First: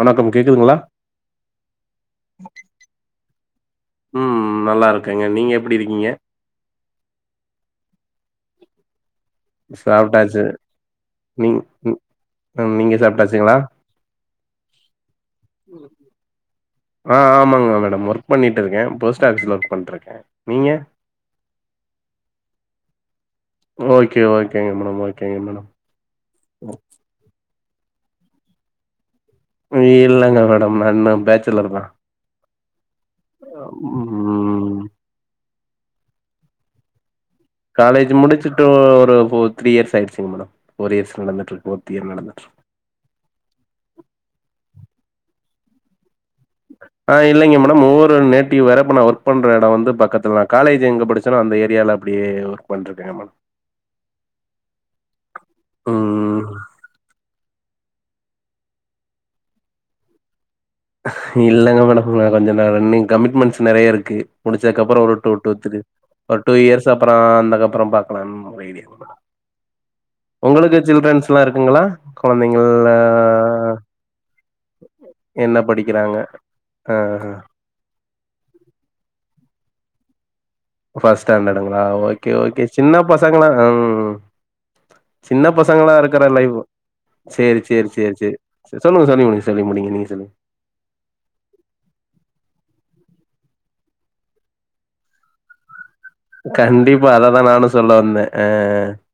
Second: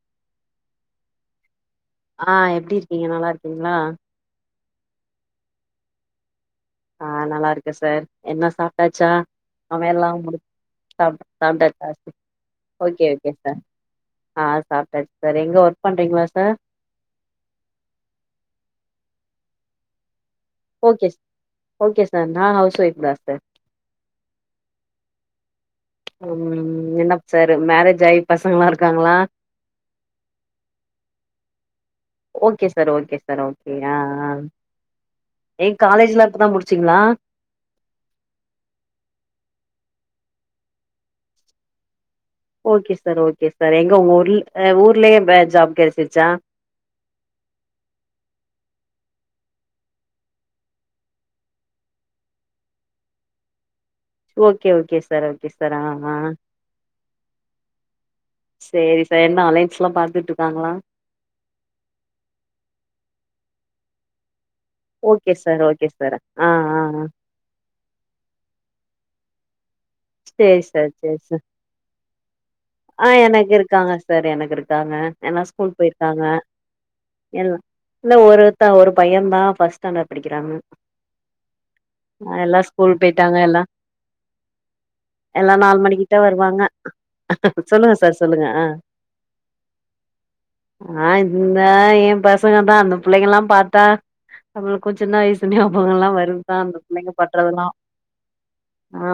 வணக்கம் கேக்குதுங்களா ஆ எப்டி இருக்கீங்க நல்லா இருக்கீங்களா ம் நல்லா இருக்கங்க நீங்க எப்டி இருக்கீங்க ஆ நல்லா இருக்க சார் என்ன சாப்ட்டாச்சா அவ எல்லா முடி சாப்ட்டாச்சு சாப் நீங் ம், சாப்ட்டாச்சா ம், நீங்க ஓகே ஓகே சாப்ட்டாச்சுங்களா சார் ஆ சாப்ட்டாச்சு சார் எங்க ஒர்க் பண்றீங்களா சார் ஆ ஆமாங்க மேடம் ஒர்க் பண்ணிட்டு இருக்க போஸ்ட் ஆஃபீஸ்ல ஒர்க் பண்ட்டு இருக்க நீங்க கே ஓகே சார் நா ஹவுஸ் ஒய்ஃப் தா சார் ஓகே ஓகேங்க மேடம் ஓகேங்க மேடம் ம் என்ன சாரு மேரேஜ் ஆய் பசங்க எல்லா இருக்காங்களா இல்லங்க மேடம் நா இன்னு பேச்சலர் தா okay sir okay sir okay அ அ ம் எயின் காலேஜ்ல்லா இப்பதா முடிச்சிங்களா காலேஜ் முடிச்சுட்டு ஒரு ஃபோர் த்ரீ இயர்ஸ் ஆயிடுச்சிங்க மேடம் ஃபோர் இயர்ஸ் நடந்துட்டு இருக்கு ஃபோர்த் இயர் நடந்துட்டு இருக்கு ஓகே சார் ஓகே சார் எங்க உங்க ஊர்ல ஊர்லயே பேங்க் ஜாப் கிடச்சியிருச்சா ஆ இல்லங்க மேடம் ஊரு நேட்டிவ் வேற நா ஒர்க் பண்ற இட வந்து பக்கத்துல காலேஜ் எங்க படிச்சனோ அந்த ஏரியால அப்டியே ஒர்க் பண்ணிட்டு இருக்கங்க ma'am okay okay sir okay sir ஆ ம் சேரி சார் என்ன அலைன்ஸ் ல்லா பாத்துட்டு இருக்காங்களா இல்லங்க மேடம் கொஞ்சோ ரன்னிங் கமிட்மண்ட்ஸ் நெறைய இருக்கு முடிச்சதுக்கு அப்பற ஒரு okay two two sir three okay sir ஒரு ஆ டூ ஆ இயர்ஸ் ஆ அப்பறோ அந்தக்க அப்பற பாக்கலாம்னு ஒரு ஐடியா சேரி உங்களுக்கு சார் சேரி சில்ட்ரன்ஸ்ல்லா சார் இருக்குங்களா குழந்தைங்கள்லா ஆ எனக்கு இருக்காங்க சார் எனக்கு இருக்காங்க எல்லா என்ன ஸ்கூல் படிக்கிறாங்க போயிருக்காங்க ஆ அ எல்லா இல்ல ஒருத்தா ஒரு பைய தா ஃபர்ஸ்ட் ஸ்டாண்டர்ட் படிக்கிறாங்க ஃப்ஸ்ட் ஸ்டாண்டர்டுங்களா ஓகே எல்லா ஓகே ஸ்கூல் சின்ன போயிட்டாங்க பசங்களா எல்லா சின்ன எல்லா நாலு பசங்களா மணிக்கிட்ட இருக்குற லைவ் வருவாங்க சேரி சேரி சொல்லுங்க சேரி சார் சேரி சொல்லுங்க ஆ சேரி சொல்லுங்க சொல்லி முடிங்க சொல்லி முடியுங்க நீங்க சொல்லு ஆ இந்தா எய பசங்க தா அந்த பிள்ளைங்கல்லா பாத்தா நம்மளுக்கு சீன்ன வயசு ஞாபக எல்லா வரு கண்டிப்பா அததா நானு சொல்ல வந்த அ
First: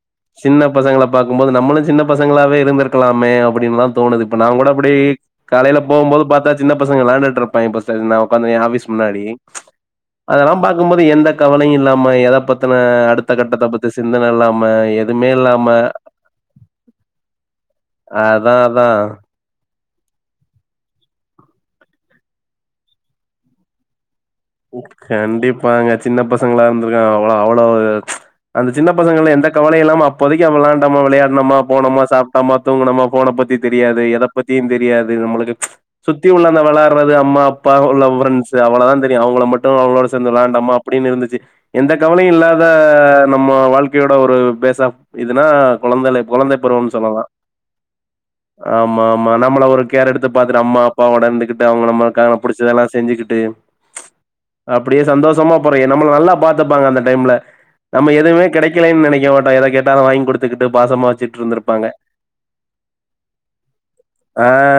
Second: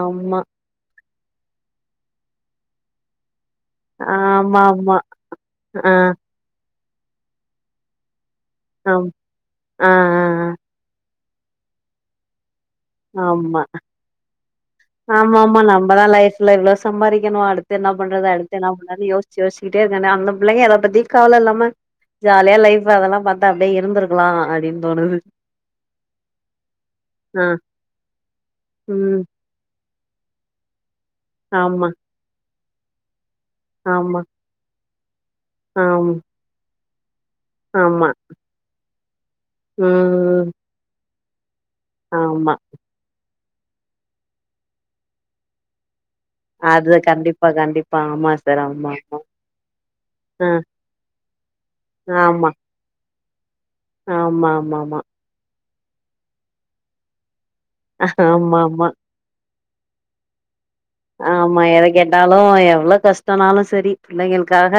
ஆமா சின்ன சின்ன பசங்கள பாக்கும்போது நம்மளு சீன்ன பசங்களாவே இருந்திருக்கலாமே அப் அப்டின்லா தோணுது இப்ப நா ஆமா கூட அப்டி ஆமா காலைல ஆ போம்போது பாத்தா சின்ன பசங்க விளான்டுட் இருப்பாங்கே பஸ் ன உக்காந்து எ ஆஃபீஸ் ஆம் முன்னாடி ஆ ஆ அதெல்லா ஆ. பாத் கும்போது எந்த கவலயு இல்லாம எத பத் தின அடுத்த ஆமா கட்டத்த பத்தி சிந்தன இல்லாம எதுமே இல்லாம இல்ல எவ்ளோ சம்பாதீக்கனோ அடுத்து என்ன பண்றது அதா அடுத்து என்ன அதா பண்றது யோசிச் யோசிச்சிக்கிட்டே இருக்க வேண்டிதா அந்த பிள்ளைங்க எத பத்தியு கவல இல்லாம ஜாலியா லைஃப் அதெல்லா பாத்தா அப்டியே இருந்திருக்லா அ கண்டிப்பாங்க சின்ன பசங்களா இருந்திருக்லா அவ்ளோ ஆ அவ்ளவு அந்த சின்ன ம் பசங்கல்ல எந்த கவலையு இல்லாம அப்போதைக் அவ விளாண்டாமா விளையாட்னோமா ஆமா போனோமா சாப் டோமா தூங்குனோமா போன பத்தி தெரியாது ஆமா எத பத்தியு தெரியாது நம்மளுக் ஆம் சுத்தி உள்ள அந்த விளாட் றது அம்மா அப்பா உள்ள ஆமா ஃப்ரண்ட்ஸ் அவ்ளதா தெரியு அவங்கள மட்டு அவங்களோடு சேந்து ம் விளாண்டோமா அப்டின் இருந்துச்சு எந்த கவலயு ஆமா இல்லாத நம்ம வாழ்க்கையோட ஒரு பேஸ் ஆஃப் இதுனா கொழந்தைல கொழந்தை அது பருவம்னு சொல்லலா கண்டிப்பா கண்டிப்பா ஆமா சார் ஆமா ஆமா நம்மள ஒரு கேர் எடுத்து பாக்குற அம்மா அப்பா ஓட இருந்துகிட்டு அவங்க நம்மளுக்கா நம் ஆமா புடிச்சதெல்லா செஞ்சுகிட்டு ஆமா ஆமா ஆமா அப்டியே சந்தோஷமா போறே நம்மள நல்லா பாத்துப்பாங்க அந்த டைம்ல நம்ம எதுமே ஆமா ஆமா ஆமா கெடைக்கலைன் நெனைக்க மாட்டாங்க எத கேட்டாலு வாங் குடுத்துகிட்டு பாசமா வச்சுட்டு ஆமா எத இருந்திருப்பாங்க. கேட்டாலு எவ்ளோ கஷ்டோனாலு சரி ஆ பிள்ளைகளுக்காக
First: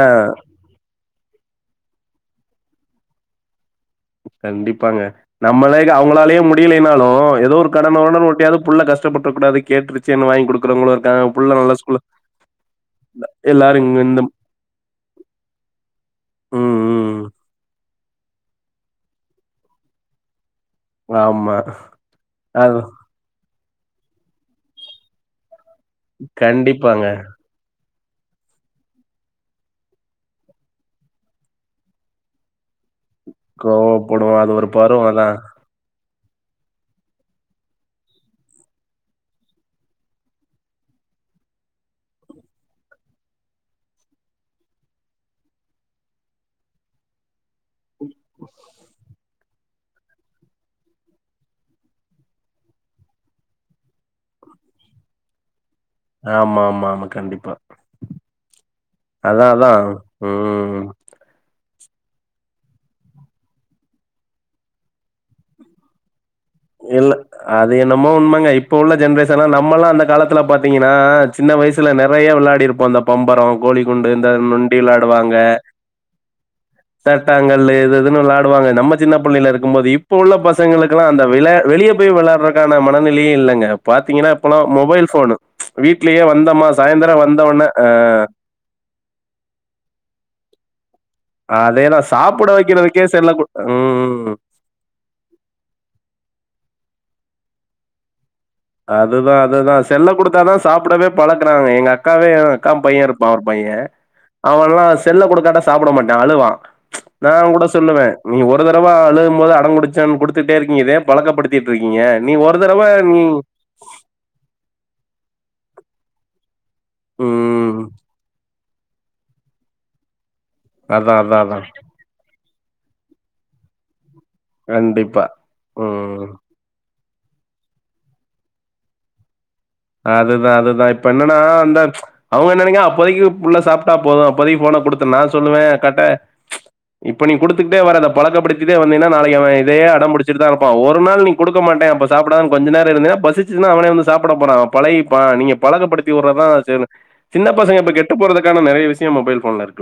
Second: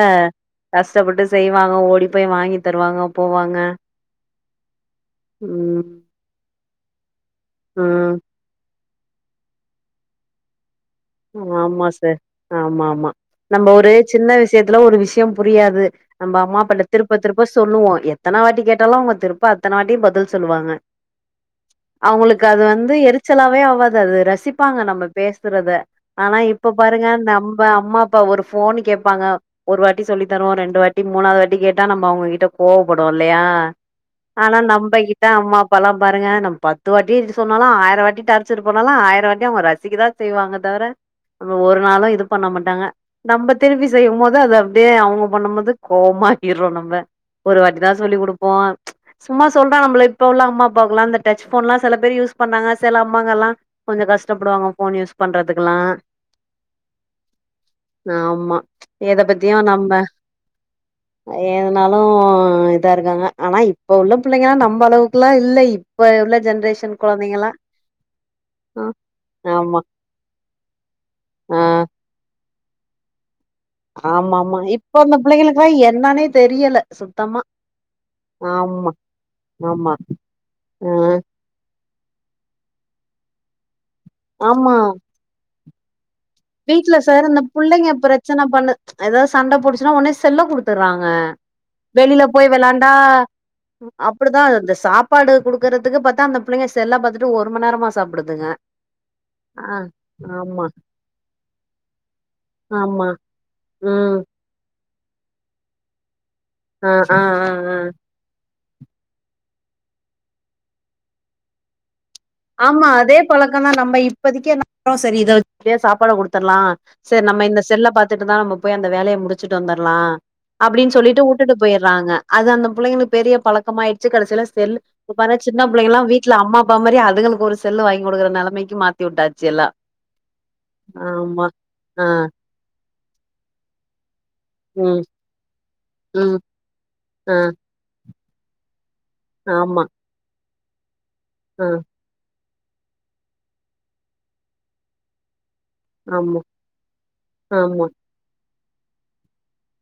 கஷ்டப்பட்டு செய்வாங்க ஓடி போய் வாங்கி தருவாங்க போவாங்க கண்டிப்பாங்க நம்மளே ம் அவங்களாலயே முடியலைனாலு ஏதோ ஒரு கடன ம் ஒடன உருட்டியாவது புள்ள கஷ் கஷ்டபட்ற கூடாது கேட்டுருச்சேன் வாங் குடு க்றவங்களு இருக்கா ஆமா ஆமா சார் ஆமா ஆமா நம்போ எல்லாரும் ஒரு இங்க இந்த சின்ன விஷ்யத்துல ஒரு விஷ்யம் புரியாது நம்ம அம்மாப்பாட்ட ம், திருப்ப ம். திருப் ப சொல்லுவோ எத்தன வாட்டி கேட்டாலு அவங்க திருப்ப அத்தன வாட்டியு பதில் சொல்லுவாங்க ஆமா. அவங்களுக் அது வந்து எரி சலாவே ஆவாது அது ரசிப்பாங்க நம்ம பேசுறத ஆனா இப்ப பாருங்க கண்டிப்பாங்க. நம்ப அம்மா ப ஒரு போன் கேப்பாங்க ஒரு வாட்டி சொல்லி தருவோ ரெண்டு வாட்டி மூனாவது வாட்டி கேட்டா நம்ம அவங்க கிட்ட கோபடுவோ இல்லையா கோவப்படுவோம். அது ஆனா ஒரு நம்ப பருவம் கிட்ட அதான். அம்மா பெல்லா பாருங்க நம் பத்து வாட்டி சொன்னாலு ஆயிரோ வாட்டி டார்ச்சர் பண்ணாலு ஆயிரோ வாட்டி அவங்க ரசிக்கதா செய்வாங்க தவர நம்ம ஒரு நாளு இது பண்ண மாட்டாங்க நம்ப திரும்பி செய்யும் போது அத அப்டியே அவங்க பண்ணும் போது கோவமா ஆகிறோ நம்ம ஒரு வாட்டி தா சொல்லி் குடுப்போ சும்மா சொல்றாங்க நம்ள இப்ப உள்ள அம்மா அப்பாகுலா இந்த டச் போன்லா செல பேரு யூஸ் பண்ணாங்க செல அம்மாங்கல்லா கொஞ்சோ கஷ்டப்படுவாங்க போன் யூஸ் பண்றதுக்குல்லா ஆமா ஆமா ஆமா கண்டிப்பா ஆமா எத அதான், பத்தியு அதான். நம்ம ம். எதனாலு இதா இருக்காங்க ஆனா இப்ப உள்ள பிள்ளைங்கல்லா நம்ம அளவுக்குல்லா இல்லை இப்ப உள்ள ஜென்ரேஷ் இல்ல அது என்னமோ உண்மங்க இப்ப ஆ உள்ள ஜென்ரேஷன்லா ஆமா நம்மல்லா அந்த காலத்துல பாத் தீங்கன்னா சின்ன ஆ வயசுல நெறைய விளாடிருப்போ அந்த பம்பரோ கோழி குண்டு இந்த ஆமா ஆமா நொண்டி இப்ப அந்த விளாடுவாங்க பிள்ளைங்களுக்குலா என்னானே தெரியல தட் சுத்தமா தட்டாங்கல்லு எதோ எதுனு விளாடுவாங்க ஆமா நம்ம சின்ன புள்ளைல இருக்கும்போது ஆமா இப்ப உள்ள பசங்களுக்குல்லா ஆ அந்த விள வெளிய போய் விளாடுறக்கான மனநிலையு இல்லங்க பாத்தீங்கன்னா இப்பலா ஆமா மொபைல் போனு வீட்லயே வந்தோம்மா சாயந்தரோ வந்த ஒட்னே ஆ எதாவ்து சண்ட போட்டுச்சுன்னா உன்னே செல்ல குடுத்துறாங்க அதேதா வெளில சாப்புட போய் வெளாண்டா வைக்கிறதுக்கே செல்ல கு ம் அப்டிதா அந்த சாப் பாடு குடுக்குறதுக்கு பாத்தா அந்த புள்ளைங்க செல்லா பாத்துட்டு ஒரு மண் நேரமா சாப்பிடுதுங்க அதுதா அதுதா செல்ல குடுத்தாதா சாப்படவே பழக்குனாங்க எங்க அக்காவே அக்கா பைய்ய ஆமா இருப்பா ஒரு பைய்யே ம் அவன்ல்லா செல்ல குடுக்காட்ட சாப்பட மாட்டா அழுவா ஆ ஆ நா ஆ கூட ஆ சொல்லுவே நீங்க ஒரு தடவ அழுகும் போது அடம்புடிச்சான் குடுத்துட்டே இருக்கீங்க இதே பழக்கப்படுத் திட்ருக்கீங்க நீ ஒரு தடவ ஆமா அதே நீ பழக்கம் நம்ம இப்பதிக்கு [inaudible] செரி இத வெச் [inaudible] சாப்பாடு குடுத்தடலா சரி நம்ம இந்த ம் செல்ல பாத்துட்டு தா நம்ம போய் அந்த வேலைய முடிச்சுட்டு வந்தர்லா அப்டின் அதா சொல்லிட்டு அதா உட்டுட்டு அதா போயிறாங்க அது அந்த புள்ளைளுக்கு பெரிய பழக்கமாயிடுச்சு கடைசிலா செல்லு இப்ப கண்டிப்பா பாரு சின்ன புள்ளைங்கல்லா ம் வீட்ல அம்மா அப்பா மாரி அதுகளுக்கு ஒரு செல்லு வாங்கி குடுக்கற நெலைமைக்கு மாத்தி உட்டாச்சு எல்லா அதுதா அதுதா இப்ப என்னன்னா அந்த ஆ அவுங்க என்ன நெனைக்க அப்போதைக்கு புள்ள சாப் ட்டா போது இப்போதைக்கு போன ம் குடுத்த நா சொல்லுவே கட்ட ம் இப்ப நீ ஆ குடுத்துக்கிட்டே வர அந்த பழக்கப்படு த்திட்டே வந்தீனா நாளைக்கு அவ இதே ஆமா அடம் புடிச்சிட்டு தா இருப்பா ஒரு நாள் நீ குடுக்க ஆ மாட்டே அப்ப சாப்படாம கொஞ்ச நேர இருந்தினா பசிச்துனா அவனே வந்து சாப்பிட போறா பழயிப்பா நீங்க பழகப்படுத்தி உட்ற ஆமா தா செய்னு சின்ன பசங்க ஆமா இப்ப கெட்டு போறதுற்கான நெறைய விஷயம் மொபைல் ஃபோன் இருக்கு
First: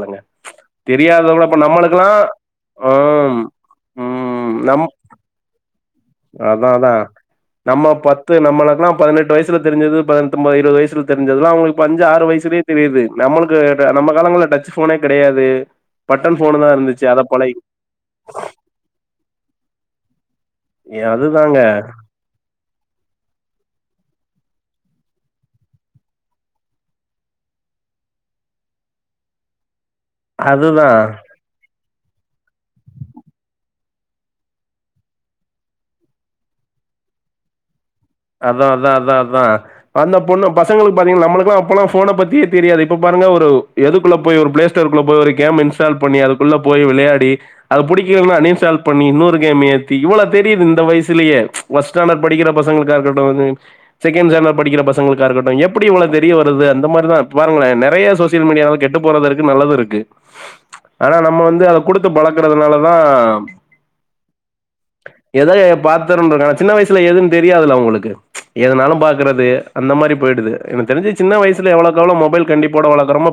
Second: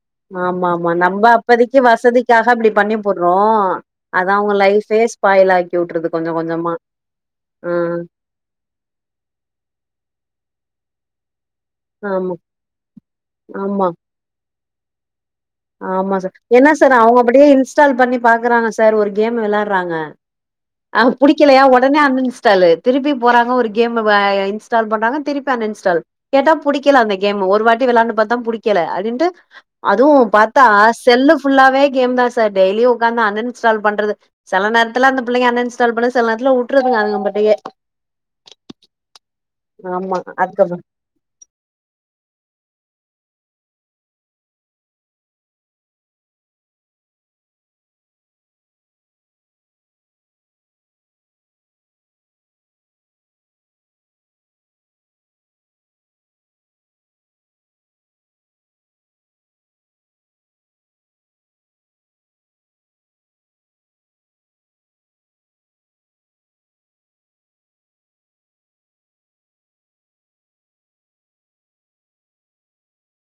ஆமாமா நம்ம அப்பதைக்கி நம்மளுக்கெல்லாம் வசதிக்காக அப்டி பண்ணி போட்றோ ஆம் அதா அவுங்க லைஃபே ஸ் பாய்லாக்கி உட்டுறது அதா அதா நம்ம பா த்து நம்மளுக்கெல்லா பதனெட்டு வய்சுல தெரிஞ்சது பதினெட்டு [unintelligible] இருவது வய்சுல தெரிஞ்சதுலா அவுங்ளுக் இப்ப அஞ்சு ஆறு ஆமா வயசுலயே தெரியிது நம்மளுக்கு ஆமா [unintelligible] நம்ம காலங்கள்ல டச் ஃபோனே கெடையாது ஆமா சார் பட்டன் ஃபோனு என்ன தான் சார் இருந்துச்சு அவுங்க அத அப்டியே பழகி இன்ஸ்டால் பண்ணி பாக்குறாங்க சார் ஒரு கேம் வெளாட்றாங்க அங் அதுதாங்க புடிக்கலையா உடனே அன்இன்ஸ்டாலு திருப்பி போறாங்க ஒரு கேமுவே இன்ஸ்டால் பண்றாங்க திருப்பி அன் இன்ஸ்டால் கேட்டா புடிக்கல அந்த கேம் ஒரு வாட்டி வெளாண்டு பாத்தா புடிக்கல அப்டின்ட்டு அதுவு பாத்தா அதுதான் செல்லு ஃபுல்லாவே கேம் தா சார் டெய்லியு உக்காந்து அன் இன்ஸ்டால் பண்றது செல நேர்த்துல அந்த பிள்ளைங்க அன் இன்ஸ்டால் பண்ணுது செல நேர்த்துல உட்ருங்க அதுங்க அப்டியே அதா அதா அதா அதா அந்த ஆமா பொண்ணு அதுக்கப் பசங்களுக்கு பாத்திங்னா நம்மளுக்கெல்லா அப்பல்லா ஃபோன பத்தியே தெரியாது இப்ப பாருங்க ஒரு எதுக்குள்ள போய் ஒரு ப்ளே ஸ்டோருக்குள்ள போய் ஒரு கேம் இன்ஸ் டால் பண்ணி அதுக்குள்ள போய் விளையாடி அது புடிக்கலனா அன்இன்ஸ்டால் பண்ணி இன்னோரு கேம் ஏத்தி இவ்ளோ தெரிது இந்த வய்சிலேயே ஃபஸ்ட் ஸ்டாண்டட் படிக்கிற பசங்களுக்கு இதா இருக்கட்டு வந்து செகண்ட் ஸ்டாண்டட் படிக்கிற பசங்களுகாருக்கட்டு எப்டி இவ்ளோ தெரிய வருது அந்த மாரிதா பாருங்களே நெறையா சோசியல் மீடியாவ கெட்டு போறது இர்கு நல்லது இருக்கு ஆனா நம்ம வந்து அத குடுத்து பழக்கறதுனாலதா எதயோ பாத்திருந்துகா ஆனா சின்ன வயசுல எதுன் தெரியாதுல அவுங்களுக்கு எதனாலு பாக்குறது அந்த மாரி போயிடுது எனக்கு தெரிஞ்சு சின்ன வயசுல எவ்ளோக் எவ்ளோ மொபைல் கண்டிப்போட வளக்கரமோ